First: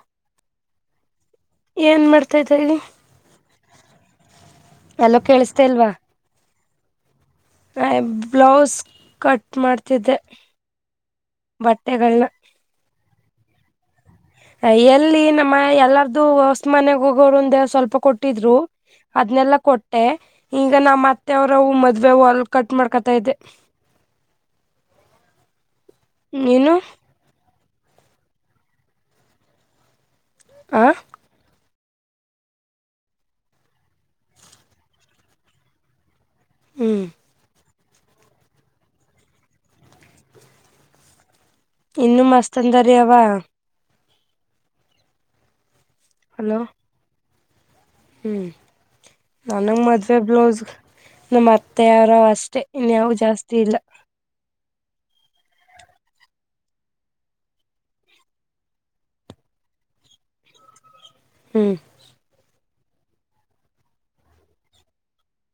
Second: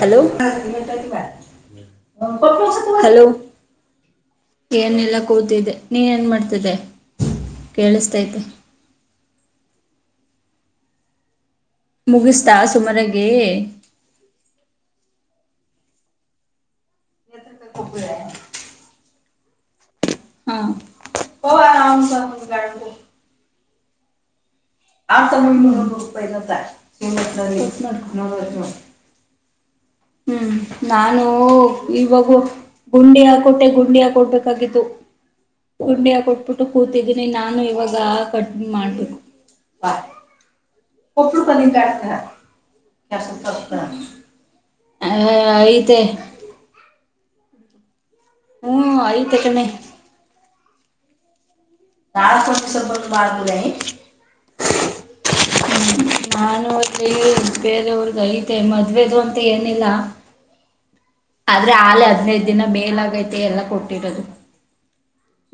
Hello ಏನ್ ಮಾಡ್ತಾಯಿದ್ದೀರಿ hello ಏನಿಲ್ಲ ಎಲ್ಲೋ ಕೂತಿದ್ದೆ ನೀನ್ ಏನ್ ಮಾಡ್ತಿದ್ದೆ. ಆದ್ ಕೇಳಿಸ್ತೈತೆ ಬ್ಲೌಸ್ ಕಟ್ ಮಾಡ್ತಿದ್ದೆ. ಬಟ್ಟೆಗಳನ್ನ ಮುಗಿಸ್ತಾ ಸುಮಾರಗಿ ಆ ಎಲ್ಲಿ ನಮ್ಮ ಎಲ್ಲಾರ್ದು ಹೊಸ್ ಮನೆಗ ಹೋಗೋರಿಂದ ಒಂದ್ ಸ್ವಲ್ಪ ಕೊಟ್ಟಿದ್ರು. ಅದ್ನೆಲ್ಲ ಕೊಟ್ಟೆ ಹಾ ಈಗ ನಮ್ಮ ಅತ್ತೆ ಅವ್ರವು ಮದ್ವೆ ವಲ್ ಕಟ್ ಮಾಡ್ಕೊತಾ ಇದ್ದೆ. ಆತ ಮೂರ್ ನೂರು ರೂಪಾಯಿ ನೀನು [unintelligible] ಹ್ಮ್ ಆ ನಾನು ಇವಾಗ ಗುಂಡಿ ಹಾಕೊಟ್ಟೆ ಗುಂಡಿ ಹಾಕೊಡ್ಬೇಕಾಗಿತ್ತು ಗುಂಡಿ ಹಾಕೊ ಬಿಟ್ಟು ಹ್ಮ್ ಕೂತಿದ್ದೀನಿ ನಾನು ಇವಾ ಗ ಕಟ್ ಮಾಡ್ಬಕ್ ಇನ್ನು ಮಸ್ತ್ ಅಂದರಿ ಅವ [unintelligible] ಏ ಐತೆ ಹಲೋ ಹ್ಮ್ ಐತೆ ಕಣೆ ಹ್ಮ್ ನನಗ್ ಮದ್ವೆ ಬ್ಲೌಸ್ಗ್ ನಮ್ ಅ ತ್ತೆ ವರ ಅಷ್ಟೆ ಇನ್ಯಾವು ಜಾಸ್ತಿ ಇಲ್ಲ. ಹ್ಮ ನಾನೂ ಬೇರೆಯವರ್ದ್ ಐತೆ ಮದ್ವೆದು ಅಂತ್ ಏನಿಲ್ಲ. ಆದ್ರೆ ಹ್ಮ್ ಆಲೆ ಹದ್ನೈದ್ ದಿನ ಮೇಲಾಗೈತೆ ಎಲ್ಲ ಕೊಟ್ಟಿರೋದು.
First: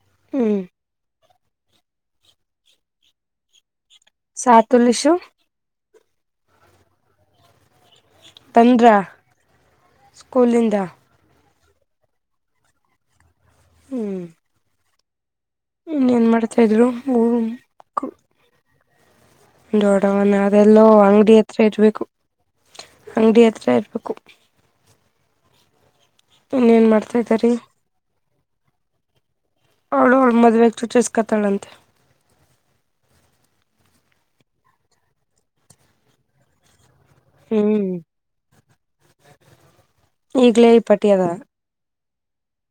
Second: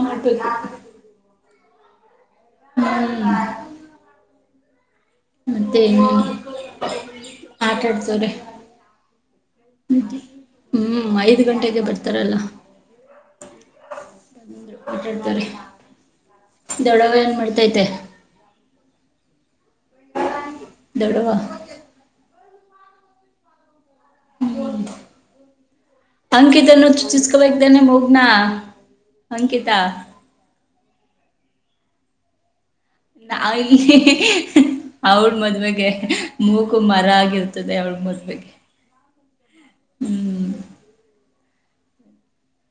ಮಾಡ್ಬೇಕು. ಹ್ಮ್ ಹ್ಮ ಸಾತುಲಿಶ್ ಮತ್ತೆನ್ ಆಟಾಡ್ಸ್ ರೆ ಬಂದ್ರ ಸ್ಕೂಲಿಂದ ಹ್ಮ್ ಐದು ಗಂಟೆಗ್ ಗೆ ಬರ್ತಾರೆಲ್ಲ. ಹ್ಮ್ ಅಟಾಡ್ತವ್ರೆ ಇನ್ನೆನ್ ಮಾಡ್ತಾ ಇದ್ರು ಮೂ ಮಾಡ್ತೈತೆ ಕು ದೋಡವನ ಅದೆಲ್ಲೋ ದೊಡವ ಅಂಗಡಿ ಹತ್ರ ಇರ್ಬೇಕು ಅಂಗಡಿ ಹತ್ರ ಇರ್ಬೇ ಇನ್ನೇನ್ ಅಂಕಿತನ್ನು ಮಾಡ್ತಾ ಇದ್ದಾರಿ ಚುಚ್ಚಿಸ್ಕೊಳ್ಳೋದ್ ತಾನೆ ಮೂಗ್ನಾ ಅವಳು ಅವ್ಳ ಮದ್ವೆಗ್ ಚುಚ್ಚುಸ್ಕತಳಂತೆ. ನಾವ ಇಲ್ಲಿ ಹಿ ಹಿ ಹಿ ಅವಳ ಮದ್ವೆಗೆ ಮೂಕು ಮರ ಆಗಿರ್ತದೆ ಹ್ಮ್ ಅವಳ ಮದ್ವೆಗೆ ಹ್ಮ್. ಈಗ್ಲೇ ಈ ಪಟಿ ಅದ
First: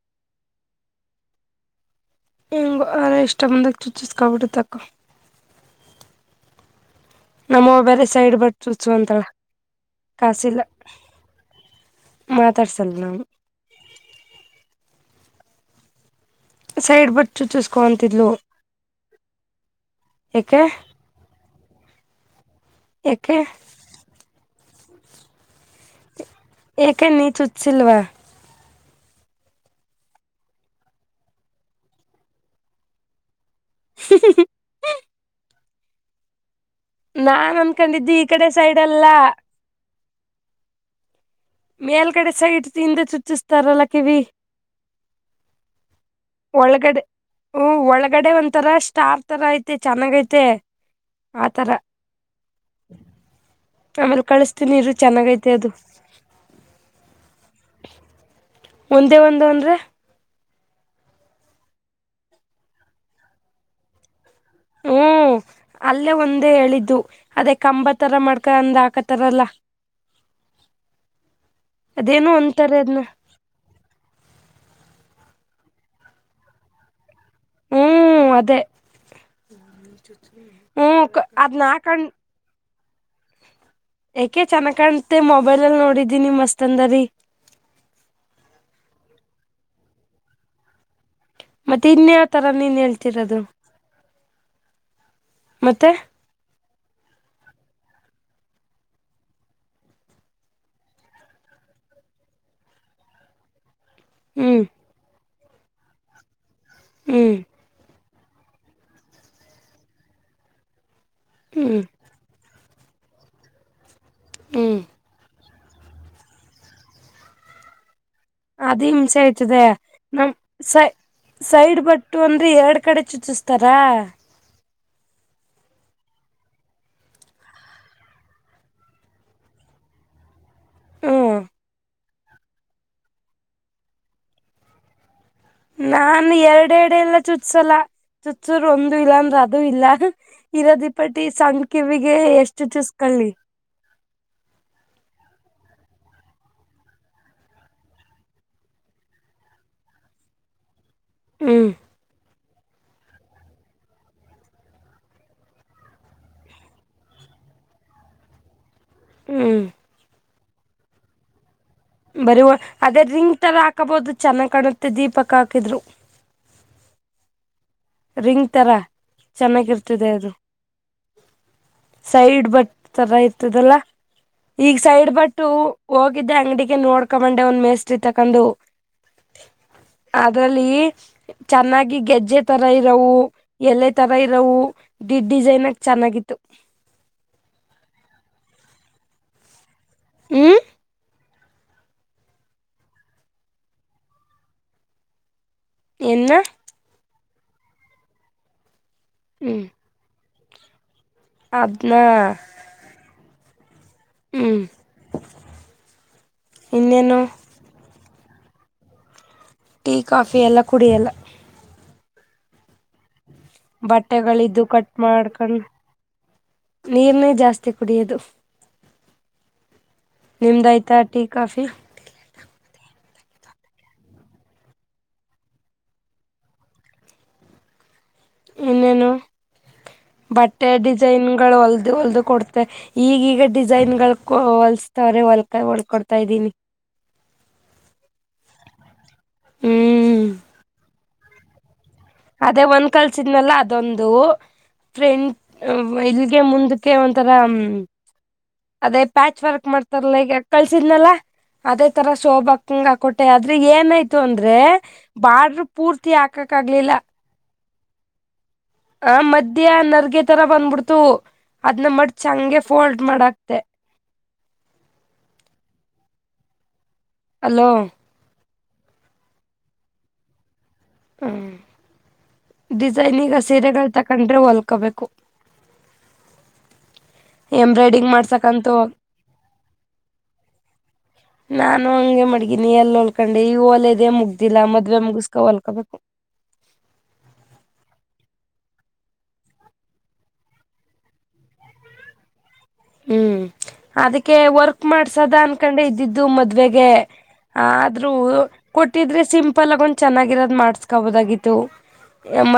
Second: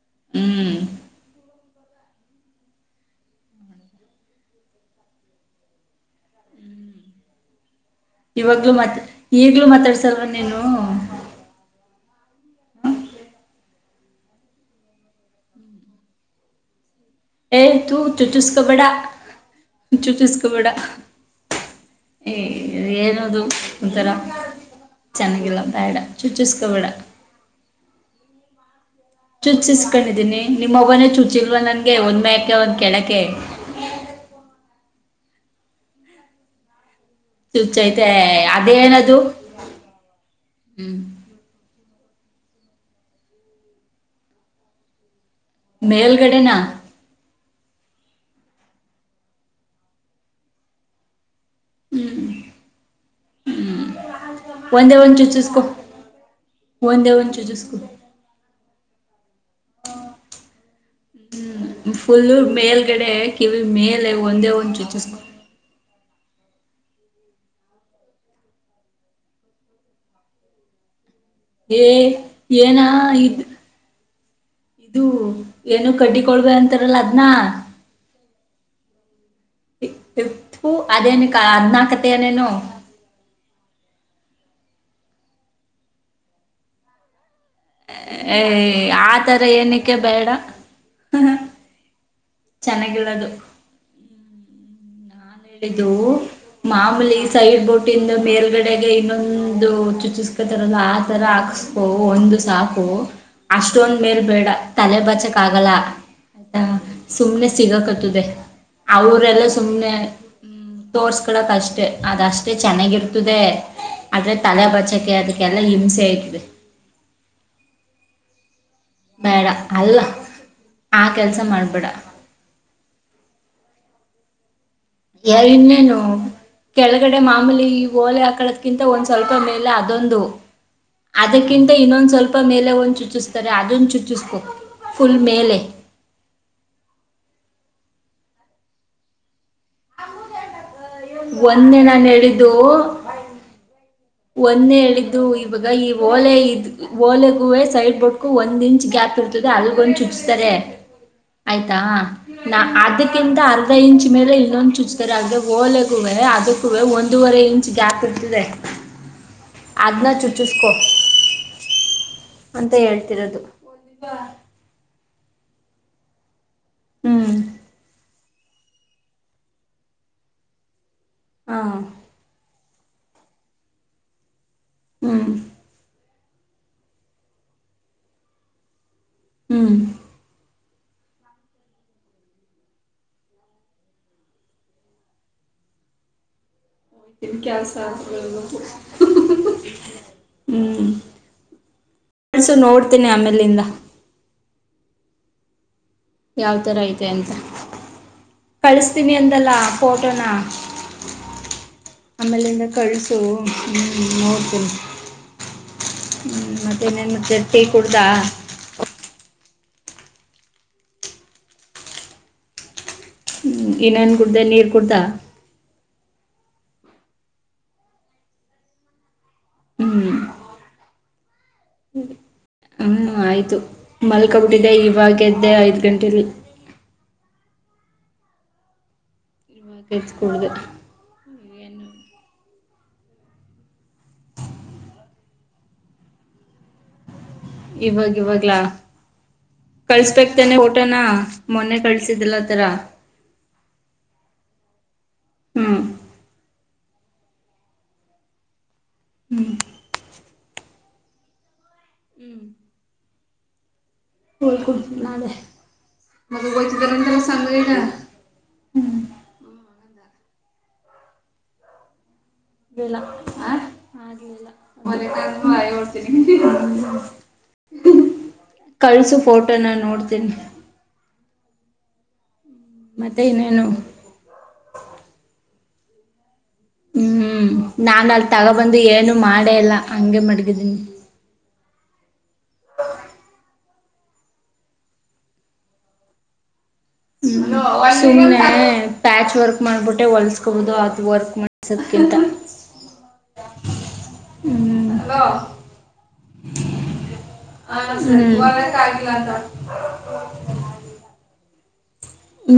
ಹ್ಮ್ ಹೆಂಗು ಆರ ಇಷ್ಟ ಬಂದಾಗ ಚುಚ್ಚಿಸ್ಕೊಬಿಡುತಕ್ಕ. ನಮ್ಮವ್ ಬೇರೆ ಸೈಡ್ ಬಕ್ ಇವಾಗ್ಲೂ ಚೂಚ್ ಮಾತ್ ಕೊಂತಾಳ ಈಗ್ಲೂ ಮಾತಾಡ್ಸಲ್ವಾ ನೀನು ಕಾಸಿಲ್ಲ. ಮಾತಾಡ್ಸಲ್ ನಾನು. ಸೈಡ್ ಬಟ್ ಏಯ್ ಚುಚ್ಚಿಸ್ಕೊ ತು ಅಂತಿದ್ಲು ಚುಚ್ಚುಸ್ಕಬೇಡ ಯಾಕೆ ಚುಚ್ಚುಸ್ಕಬೇಡ. ಏಯ್ ಯಾಕೆ ಏನದು ಒಂಥರ ಚೆನ್ನಾಗಿಲ್ಲ ಬೇಡ. ಚುಚ್ಚುಸ್ಕೋಬೇಡ ಏಕ ನೀ ಚುಚ್ಸಿಲ್ವ. ಚುಚ್ಚಿಸ್ಕೊಂಡಿದೀನಿ ನಿಮ್ಮವ್ವನೇ ಚುಚ್ಚಿಲ್ವ ನನ್ಗೆ ಒಂದ್ ಮ್ಯಾಕೆ ಒಂದ್ ಕೆಳಕೆ [inaudible] ನಾನ್ ಚುಚ್ಚೈತೇ ಅನ್ಕೊಂಡಿದ್ದು ಈ ಏಯ್ ಕಡೆ ಸೈಡ್ ಅಲ್ಲ ಅದೇನದು ಹ್ಮ್ ಮೇಲ್ಗಡೆ ಸೈಟ್ ತಿಂದೆ ಚುಚ್ಚಿಸ್ತಾರಲ್ಲ ಕಿವಿ ಮೇಲ್ಗಡೆನಾ ಹು ಒಳಗಡೆ ಒಂತರ ಸ್ಟಾರ್ ತರ ಐತೆ ಚೆನ್ನಾಗೈತೆ. ಆತರ ಹ್ಮ್ ಆಮೇಲೆ ಕಳಸ್ತೀನಿ ನೀರು ಒಂದೇ ಒಂದ್ ಚೆನ್ನಾಗೈತೆ ಚುಚ್ಚಿಸ್ಕೊ ಅದು ಒಂದೇ ಒಚು ಜಸ್ಕ ಒಂದೇ ಒಂದು ಅಂದರೆ ಹ್ಮ್ ಫುಲ್ಲ ಮೇಲ್ಗಡೆ ಕಿವಿ ಮೇಲೆ ಒಂದೇ ಒಂದು ಚೂಚಿಸಕ ಹ್ಮ್ ಅಲ್ಲೇ ಒಂದೇ ಹೇಳಿದ್ದು ಅದೇ ಕಂಬ ತರ ಮ್ಕ ಅಂದ್ರ ಹಾಕತಾರಲ್ಲ ಹ ಏ ಏನಾ ಇದು ಇದು ಏನು ಕಡ್ಡಿ ಕೊಳ್ಬೇಕ ಅಂತಾರಲ್ಲ ಅದ್ನ ಹ್ಮ್ ಅದೇ ಹ್ಮ್ ಅದೇನ ಅದ್ನ ಹದ್ನಾಕತ್ತ ನೇನು ಯಾಕೆ ಚೆನ್ನ ಕಾಣ್ತೆ ಮೊಬೈಲ್ ಅಲ್ ನೋಡಿದ್ದಿ ನಿ ಮಸ್ತ್ ಅಂದರಿ ಏ ಆ ತರ ಏನಕ್ಕೆ ಬೇಡ ಮತ್ತೆ ಇನ್ನೇ ಆ ತರ ನೀನ್ ಚೆನ್ನಾಗಿಲ್ಲದು. ಹೇಳ್ತಿರೋದು ಮತ್ತೆ ಹೇಳಿದು ಮಾಮೂಲಿ ಸೈಡ್ ಬೋಟ ಇಂದ ಮೇಲ್ಗಡೆಗೆ ಇನ್ನೊಂದು ಚುಚಿಸಸ್ಕೊತರಲ್ಲ ಆ ತರ ಹಕ್ ಒಂದು ಸಾಕೋ ಅಷ್ಟ ಅಷ್ಟೊಂದ ಮೇಲ್ ಬೇಡ ಹ್ಮ್ ತಲೆ ಬಚಕ್ ಆಗಲ್ಲ ಹ್ಮ್ ಸುಮ್ನೆ ಸಿಗಕತ್ತದೆ ಅವರೆಲ್ಲ ಸುಮ್ಮ್ನೆ ತೋರ್ಸ್ಕಳಕ್ ಹ್ಮ್ ಅಷ್ಟೇ ಅದ ಅಷ್ಟೇ ಚೆನ್ನಾಗಿರ್ತದೆ ಆದದ್ರೆ ತಲೆ ಹ್ಮ್ ಬಚ್ಚಕೆ ಅದ ಎಲ್ಲ ಹಿಂಸೆ ಆಯತದೆ ಅದು ಹಿಂಸೆ ಆಯ್ತದೆ ನಮ್ ಸ ಆ ಕೆಲ್ಸ ಸೈಡ್ ಮಾಡ್ಬೇಡ ಬಟ್ಟು ಅಂದ್ರೆ ಎರಡು ಕಡೆ ಚುಚ್ಚಸ್ತಾರಾ ಎರ ಇನ್ನೇನು ಕೆಳಗಡೆ ಮಾಮೂಲಿ ಈ ಓಲೆ ಹಾಕಳದ್ಕಿಂತ ಒಂದ್ ಸ್ವಲ್ಪ ಮೇಲೆ ಅದೊಂದು ಹ್ಮ್ ಅದಕ್ಕಿಂತ ಇನ್ನೊಂದ್ ಸ್ವಲ್ಪ ಮೇಲೆ ಒಂದ್ ಚುಚಿಸ್ತಾರೆ ಅದೊಂದು ಚುಚಿಸ್ಬು ಫುಲ್ ಮೇಲೆ ನಾ ಎರಡೆ ಎಡೆ ಎಲ್ಲ ಚುತ್ಸಲ್ಲ ಚುಸೂರ್ ಒಂದು ಇಲ್ಲ ಅಂದ್ರ ಅದ ಅ ಇಲ್ಲ ಇರೋದಿಪಟ್ಟಿ ಒಂದ್ನೇ ನಾನ್ ಸಂಖ್ಯಿವಿಗೆ ಎಷ್ಟು ಚೂಸ್ಕೊಳ್ಳಿ ಒಂದೆ ಹೇಳಿದ್ದು ಇವಾಗ ಈ ಓಲೆ ಇದ್ ಓಲೆಗೂವೆ ಸೈಡ್ ಬೋರ್ಟ್ಗೂ ಒಂದ್ ಇಂಚ್ ಗ್ಯಾಪ್ ಹರ್ತದೆ ಅದುಗೊಂದು ಚುಪ್ಸತಾರೆ ಹ್ಮ್ ಆಯ್ತಾ ನಾ ಅದಕ್ಕಿಂತ ಅರ್ಧ ಇಂಚ್ ಮೇಲೆ ಇನ್ನೊಂದು ಚುಚ್ತಾರೆ ಅ್ರ ಓಲೆಗೂವೆ ಅದಕ್ಕುವೆ ಒಂದೂವರೆ ರೇಂಜ್ ಗ್ಯಾಪಿರುತ್ತದೆ ಹ್ಮ್ ಚುಸ್ಕೋ ಬರಿ ಅದೇ ರಿಂಗ್ ತರ ಹಾಕಬಹದು ಚೆನ್ನಾಗಿ ಕಾಣುತ್ತೆ ದೀಪಕ್ ಹಾಕಿದ್ರು ಹ್ಮ್ ರಿಂಗ್ ತರ ಚೆನ್ನಾಗಿರ್ತದೆ ಅದು ಹಾ ಸೈಡ್ ಬಟ್ ಚೆನ್ನಾಗಿರ್ತದಲ್ಲ ಈಗ ಸೈಡ್ ಹ್ಮ್ ಬಟ್ಟು ಹೋಗಿದ್ದೆ ಅಂಗಡಿಗೆ ನೋಡ್ಕೊಂಬಂಡೆ ಒಂದ್ ಮೇಸ್ ತಕಂಡು ಹ್ಮ್ ಅ್ರಲ್ಲಿ ಚೆನ್ನಾಗಿ ಗೆಜ್ಜೆಟ್ ಈ ತರ ಇರೋವು ಎಲೆ ತರ ಇರೋವು ಡ್ ಡಿಸೈನ್ ಆಗಿ ಚೆನ್ನಾಗಿತ್ತು ಹ ಸಧ್ಯ ಹ್ಮ್ ಕಡ್ಸು ನೋಡ್ತೀನಿ ಆಮೇಲಿಂದ ಎನ್ನ ಯಾವ ತರ ಐತೆ ಅಂತ ಕಳಸ್ತೀನಿ ಅಂತಲ್ಲಾ ಫೋಟೋನ ಅದ್ಮ ಸೋ ಹ್ಞೂ ನೋಡ್ತೀನಿ ಹ ಮತ್ತೆನೇನು ಇನ್ನೇನು ಜಟ್ಟಿ ಕುಡ್ದ ಟೀ ಕಾಫಿ ಎಲ್ಲ ಕುಡಿಯಲ್ಲ ಹ್ಮ್, ಇನ್ನೇನು ಕುಡ್ದೆ ಬಟ್ಟೆಗಳಿದ್ದು ನೀರು ಕಟ್ ಕುಡ್ದಾ ಮಾಡ್ಕೊಂಡ ನೀರನೇ ಜಾಸ್ತಿ ಕುಡಿಯದು ಹ್ಞೂ ನಿಮ್ದಯ್ತಾ ಟೀ ಕಾಫಿ ಹ ಆಯ್ತು ಮಲ್ಕೊಬಿಟ್ಟಿದ್ದೆ ಇವಾಗದ್ದೆ ಐದ್ ಗಂಟಲಿ ಇನ್ನೇನು ಇವಾಗ ಎದ್ದು ಕುಡ್ದೆ ಬಟ್ಟೆಯ ಡಿಸೈನು ಏನು ಹೊಲ್ದು ಹೊಲ್ದು ಕೊಡ್ತ ಈಗೀಗ ಡಿಸೈನ್ ಗಳು ಹೊಲಸ್ತವ್ರೆ ಹೊಲ್ ಹೊಲ್ಕಡ್ತಾ ಇದ್ದೀನಿ [inaudible] ಇವಾಗ ಇವಾಗ್ಲಾ ಹ್ಮ್ ಕಳ್ಸ್ಬೇಕತನೆ ಊಟನ ಮೊನ್ನೆ ಕಳ್ಸ ಅದೇ ಒಂದ್ ಕಲ್ಸಿದ್ನಲ್ಲ ಅದೊಂದು ಫ್ರೆಂಡ್ ಹ್ಞೂ ಇಲ್ಲಿಗೆ ಮುಂದ ಕ್ಕೆ ಒಂಥರ ಹ್ಮ ಅದೇ ಪ್ಯಾಚ್ ಹ್ಞೂ ವರ್ಕ್ ಮಾಡ್ತಾರಲ್ಲ ಈಗ ಕಳ್ಸಿದ್ನಲ್ಲ ಅದೇ ತರ ಹ್ಞೂ ಸೋಬಾಂಗಾಕೋಟೆ ಅ ್ರೆ ಏನಾಯ್ತು ಅಂದ್ರೆ ಹೋಗ್ಕೊಡ್ತೀನಿ ನಾಳೆ ಬಾಡ್ರ ಪೂರ್ತಿ ಹಾಕಕ್ ಆಗ್ಲಿಲ್ಲ ಹ ಹ ಹ ಮಧ್ಯ್ಯಾ ನರ್ಗೆ ತರ ಬಂದ್ಬಿಡ್ತು ಅದ್ನ್ನ ಮತ ಬೆ ಆಗ್ಲಿಲ್ಲ ಬಾಯಓಡ್ತೀನಿ ಹಲೋ ಕಳ್ಸು ಫೋಟೋನ ನೋಡ್ತೇನಿ ಹ್ಮ ಮತ್ತೆ ಡಿಸೈನಗ ಇನ್ನೇನು ಸೀರೆಗಳು ತಕೊಂಡ್ರೆ ಹೊಲ್ಕೊಬೇಕು ಹ್ಮ್ ನಾನ ಎಂಬ್ರಾಯ್ಡಿಂಗ್ ಅಲ್ಲಿ ಮಾಡ್ಸಕಂತು ತಗೊಬಂದು ಏನು ಮಾಡೇಲ್ಲಾ ಹಂಗೆ ಮಡಗಿದೀನಿ ನಾನು ಹಂಗೆ ಮಡಗೀನಿ ಎಲ್ಲಿ ಹೊಲ್ಕೊಂಡೆ ಈಗ ಒಲೆದೇ ಮುಗ್ದಿಲ್ಲಾ ಮದ್ವೆ ಮುಗಸ್ಕ ಹೊಲ್ಕೋಬೇಕು ಹ ಹ್ಮ್ ಸುಮ್ಮ್ನೆ ಪ್ಯಾಚ್ ವರ್ಕ್ ಮಾಡ್ಬಿಟ್ಟೆ ಹೊಲ್ಸ್ಕೋಬೋುದು ಅತ್ ವರ್ಕ್ ಮಾಡಸ ಇಂತ ಹ್ಮ್ ಅದಕ್ಕೆ ವರ್ಕ್ ಮಾಡ್ಸದ ಅನ್ಕೊಂಡೆ ಇದ್ದಿದ್ದು ಮದ್ವೆೆಗೆ ಹ ಆದ್ರೂ ಹ್ಮ್ ಕೊಟ್ಟಿದ್ರೆ ಸಿಂಪಲ್ ಆಗ ಒಂದ್ ಚೆನ್ನಾಗಿರೋದ್ ಮಾಡ್ಸ್ಕೊಬೋದಾಗಿತ್ತು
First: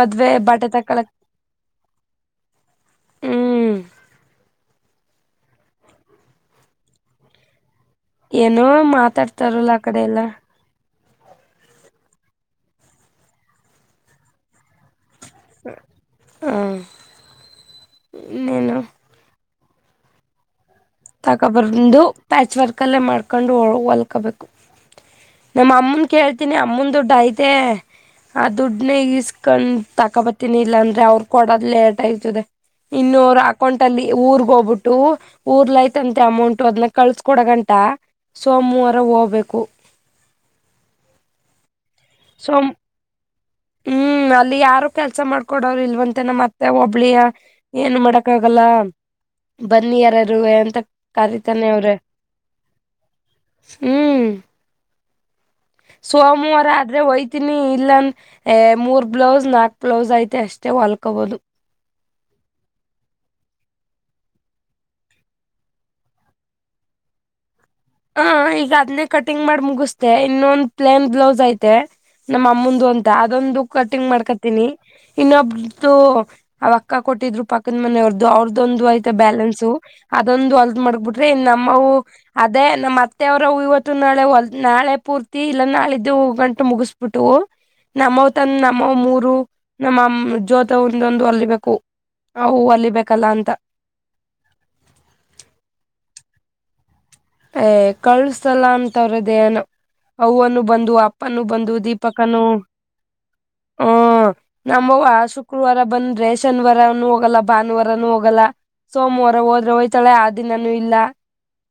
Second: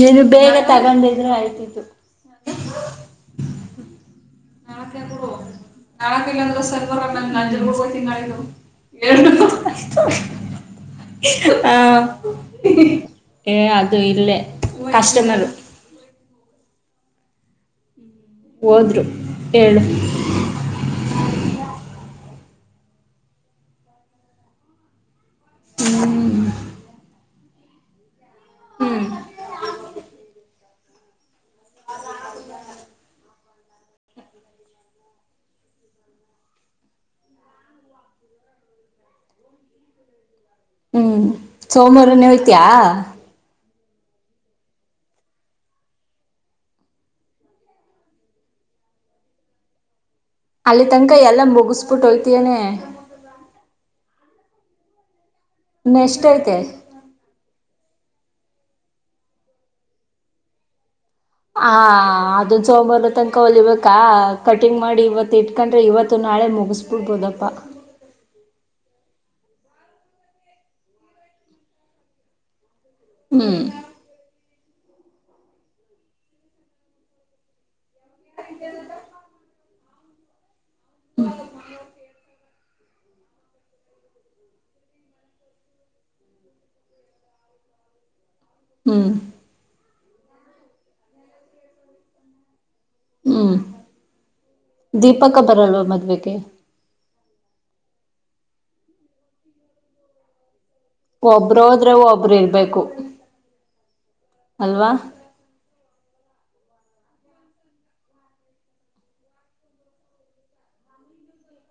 ಇದು ಬೇಗ ತಗೊಂಡಿದ್ರು ಆಯ್ತಿತ್ತು ಹ್ಮ್ ನಾಳಕ ನಾಳಕ ಅಂದ್ರರ ನಂಜರು ತಿಂ ಏನೋ ಎು ಮಾತಾಡ್ತಾರಲ್ಲ ಆ ಕಡೆ ಎಲ್ಲ ಹಾ ಏ ಅದು ಇಲ್ಲೇ ಕಸ್ಟಮರು ಹ ಇನ್ನೇನು ಹೋದ್ರು ಏ ತಗೋಬರ್ಂದು ಪ್ಯಾಚ್ ವರ್ಕ್ ಅಲ್ಲೇ ಮಾಡ್ಕೊಂಡು ಹೊಲ್ಕೊಬೇಕು ನಮ್ಮ ಅಮ್ಮನ್ ಹ್ಮ್ ಕೇಳ್ತೀನಿ ಅಮ್ಮನ್ ದುಡ್ಡು ಐತೆ ಆ ದುಡ್ನೆ ಹ್ಮ್ ಇಸ್ಕೊಂಡ್ ತಾಕಬತೀಿನಿ ಇಲ್ಲ ಅಂದ್ರೆ ಅವ್ರ ಕೊಡದ್ ಲೇಟ್ ಆಯ್ತದೆ ಇನ್ನೂರು ಅಕೌಂಟ್ ಅಲ್ಲಿ ಊರ್ಗ ಹೋಗ್ಬಿಟ್ಟು ಊರ್ಲೈತ ಂತೆ ಅಮೌಂಟ್ ಅದ್ ಕಳ್ಸ್ಕ ಕೊಡ ಗಂಟ ಸೋಮವಾರ ಒ ಹ್ಮ್ ಸೋಮವಾರನೇ ಹಯ್ತಿಯ ಹ್ಮ್ ಹ್ಮ್ ಅಲ್ಲಿ ಯಾರು ಕೆಲ್ಸ ಮಾಡ್ಕೊಡವ್ರರು ಇಲ್ವಂತನ ಮತ್ತೆ ಒಬ್ಳಿಯ ಏನು ಮಾಡಕ್ ಆಗಲ್ಲ ಬನ್ನಿ ಯಾರ ಅಂತ ಅಲ್ಲಿ ತನಕ ಎಲ್ಲ ಕರಿತಾನೆ ಅವ್ರ ಮುಗಿಸ್ಬಿಟ್ಟು ಹೋಯ್ತಿಯೇನೆ ಹ್ಮ್ ಇನ್ನೆಷ್ಟ ಐತೆ ಸೋಮವಾರ ಆದ್ರೆ ಒಯ್ತೀನಿ ಇಲ್ಲಂತ ಮೂರ್ ಬ್ಲೌಸ್ ನಾಕ್ ಬ್ಲೌಸ್ ಐತೆ ಅಷ್ಟೇ ಹೊಲ್ ಹಾ ಅದೊಂದು ಸೋಮಂಬಾರ ತನಕ ಹೊಲಿಬೇಕಾ ಕಟಿಂಗ್ ಮಾಡಿ ಇವತ್ತು ಇಟ್ಕೊಂಡ್ರೆ ಇವತ್ತು ನಾಳೆ ಮುಗಿಸ್ಬಿಡ್ಬೋದಪ್ಪ ಹ ಈಗ ಅದನ್ನೇ ಕಟಿಂಗ್ ಮಾಡಿ ಮುಗಿಸ್ತೆ ಇನ್ನೊಂದ್ ಪ್ಲೇನ್ ಬ್ಲೌಸ್ ಐತೆ ನಮ್ಮ ಅಮ್ಮಂದ ಒಂದ ಅ ಅದೊಂದು ಹ್ಮ್ ಕಟಿಂಗ್ ಮಾಡ್ಕತೀಿನಿ ಇನ್ನೊಬ್ದು ಅವ ಅಕ್ಕ ಕೊಟ್ಟಿದ್ರು ಪಕ್ಕದ ಮನೆಯವ್ರ್ದು ಅವ್ರದೊಂದು ಆಯ್ತ ಬ್ಯಾಲೆನ್ಸ್ ಅದೊಂದು ಅಲ್ದ ಮಾಡಬಿಟ್ರೆ ನಮ್ಮ ಅದೇ ನಮ್ಮ್ ಮತ್ತೆ ಅವ್ರ ಇವತ್ತು ನಾಳೆ ನಾಳೆ ಪೂರ್ತಿ ಇಲ್ಲ ನಾಳಿದ್ದು ಹ ಗಂಟ ಮುಗಿಸಬಿಟ್ಟು ನಮ್ಮ ತಂದ್ ನಮ್ಮವ್ ಹ್ಮ್ ಮೂರು ನಮ್ಮ ಜೋತವ್ವಂದು ಒಂದು ಹೊಲಿಬೇಕು ಅವು ಹೊಲಿ ಹ್ಮ್ ದೀಪಕ್ಕ ಬರಲ್ವ ಮದ್ವೆೆಗೆ ಏ ಕಳ್ಸಲ್ಲ ಅಂತವ್ರೇ ಅದೇನೋ ಅವ್ವನು ಬಂದ ದು ಅಪ್ಪನು ಒಬ್ರು ಬಂದು ಹೋದ್ರೆ ಒಬ್ರು ದೀಪಕ್ಕನು ಇರ್ಬೇಕು ಹ್ಮ ಅಲ್ವಾ ನಮ್ಮವ್ವ ಶುಕ್ರವಾರ ಬಂದ್ರೆ ಶನಿವಾರನು ಹೋಗಲ್ಲ ಭಾನುವಾರನು ಹೋಗಲ್ಲ ಸೋಮವಾರನು ಹೋದ್ರೆ ಹಯ್ತಾಳೆ ಆ ದಿನಾನೂ ಇಲ್ಲ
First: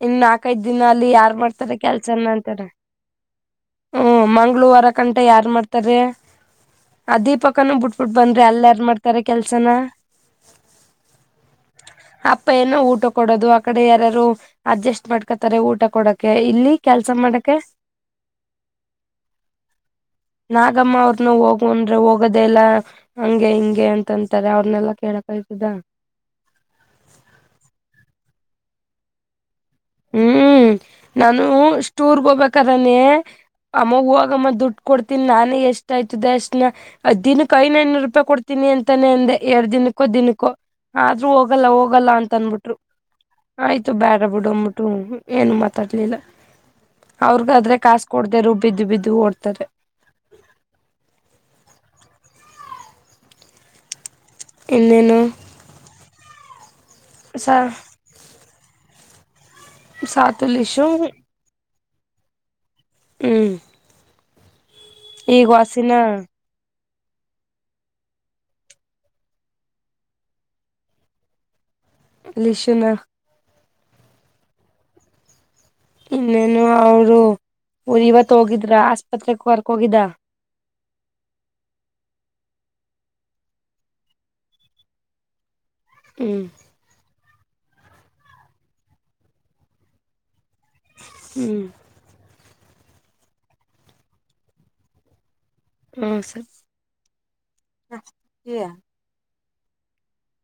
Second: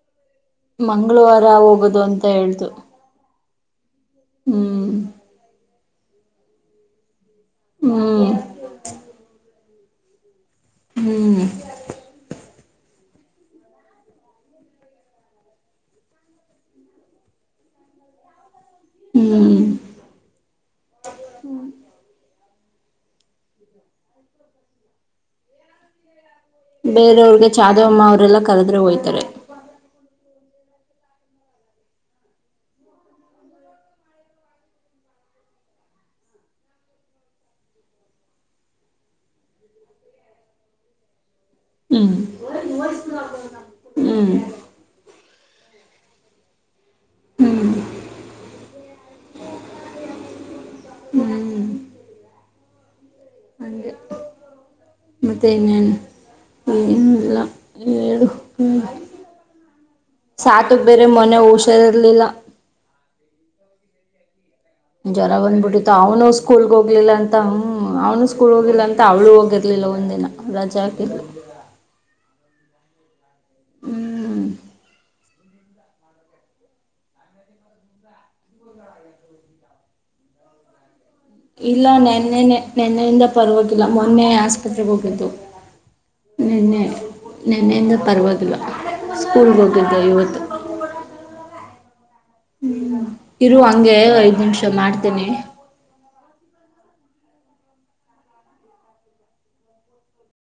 ಇನ್ನು ನಾಕ್ಕೈದ್ ದಿನ ಅಲ್ಲಿ ಯಾರ್ ಮಂಗಳವಾರ ಮಾಡ್ತಾರೆ ಹೋಗೋದು ಕೆಲ್ಸನ ಅಂತ ಅಂತಾರ ಹೇಳ್ತು ಹ್ಮ ಮಂಗಳೂವಾರ ಹ್ಮ್ ಗಂಟ ಯಾರ್ ಮಾಡ್ತಾರೆ ಅ ದಿಪ್ ಪಕ್ಕನೂ ಬಿಟ್ಟಬಿಟ್ ಹ್ಮ್ ಬಂದ್ರೆ ಅಲ್ ಯಾರ್ ಮಾಡ್ತಾರೆ ಕೆಲ್ಸನ ಹ್ಮ್ ಪ್ಪ ಏನೋ ಊಟ ಕೊಡೋದು ಆ ಕಡೆ ಯಾರಾರು ಅಡ್ಜಸ್ಟ್ ಮಾಡ ಮಾಡ್ಕೋತ್ತಾರೆ ಊಟ ಕೊಡಕ ಇಲ್ಲಿ ಕೆಲ್ಸ ಮಾಡಕ್ಕೆ ಹ್ಮ್ ನಾಗಮ್ಮ ಅವ್ರನ ಹೋಗು ಅಂದ್ರೆ ಹೋಗದ್ ಅದೆಲ್ಲಾ ಹಂಗೆ ಹಿಂಗೆ ಅಂತಂತಾರೆ ಅವ್ರನೆಲ್ಲಾ ಕೇಳಕ್ ಅಯ್ತದ ಬೇರವ್ರಗೆ ಚಾದವಮ್ಮ ಅವರೆಲ್ಲ ಕರುದ್ರೆ ಹೋಯ್ತಾರೆ ಹ್ಮ್ ನಾನು ಸ್ಟುರಿಗೋಗ್ಬೇಕಾದ್ರೆನೆ ಅಮ್ಮ ಹೂಗಮ್ಮ ಅಮ್ಮ ದುಡ್ಡು ಕೊಡ್ತಿನಿ ನಾನೇ ಎಷ್ಟ ಆಯ್ತುದೆ ಅಷ್ಟನ ದಿನುಕ್ ಐನೈನೂರೂಪಾಯಿ ಕೊಡ್ತೀನಿ ಅಂತಾನೇ ಅಂದೆ ಎರಡ್ ದಿನಕ್ಕೋ ದಿನುಕ್ಕೋ ಆದ್ರೂ ಹೋಗಲ್ಲ ಹೋಗಲ್ಲ ಹ್ಮ್ ಅಂತ ಅನ್ಬಿಟ್ರು ಆಯ್ತು ಬೇಡ ಹ್ಮ್ ಬಿಡು ಅಂದ್ಬಿಟ್ಟು ಏನು ಮಾತಾಡ್ಲಿಲ್ಲ ಹ್ಮ್ ಅವ್ರಗಾದ್ರೆ ಕಾಸ್ ಕೊಡ್ದೆ ಇದ್ರೂ ಬಿದ್ದು ಬಿದ್ದು ಓಡ್ತಾರೆ ಹ್ಮ್ ಹಂಗೆ ಇನ್ನೇನು ಮತ್ತೆ ಇನ್ನೇನೋ ಏನು ಇಲ್ಲ ಸ ಸಾತು ಸಾತುಗ್ ಲಿಶು ಬೇರೆ ಮೊನ್ನೆ ಹುಷಾರಿರ್ಲಿಲ್ಲ ಹ್ಮ್ ಜ್ವರ ಈಗ ಬಂದ್ಬಿಟ್ಟಿತ್ತು ವಾಸಿನ ಅವನು ಸ್ಕೂಲ್ಗೆ ಹೋಗಿ ಹೋಗ್ಲಿಲ್ಲ ಅಂತ್ಮ ಅವ್ನು ಸ್ಕೂಲ್ಗ್ ಹೋಗಿಲ್ಲ ಅಂತ ಅವ್ಳು ಹೋಗಿರ್ಲಿಲ್ಲ ಒಂದಿನ ರಜಾ ಹಾಕಿದ್ಲು ಲಿಶು ನಾ ಹ್ಮ್ ಇನ್ನೇನು ಅವರು ಊ ಇವತ್ ಹೋಗಿದ್ರ ಆಸ್ಪತ್ರೆಗೆ ಕರ್ಕೊ ಹೋಗಿದ್ದ ಇಲ್ಲ ನೆನ್ನೆ ನೇ ನೆನ್ನೆಯಿಂದ ಪರ್ವಾಗಿಲ್ಲ ಮೊನ್ನೆ ಆಸ್ಪತ್ರೆಗೆ ಹೋಗಿದ್ದು ಹ್ಮ್ ನಿನ್ನೆ ನೆನ್ನೆಯಿಂದ ಪರ್ವಾಗಿವಾಗಿಿಲ್ಲ ಸ್ಕೂಲ್ಗೆ ಹೋಗಿದ್ದ ಇವತ್ತು ಹ್ಮ್ ಹ್ಮ್ ಇರು ಹಂಗೆ ಐದ್ ನಿಮಿಷ ಮಾಡ್ತಿನಿ ಹ್ಮ್ ಸರಿ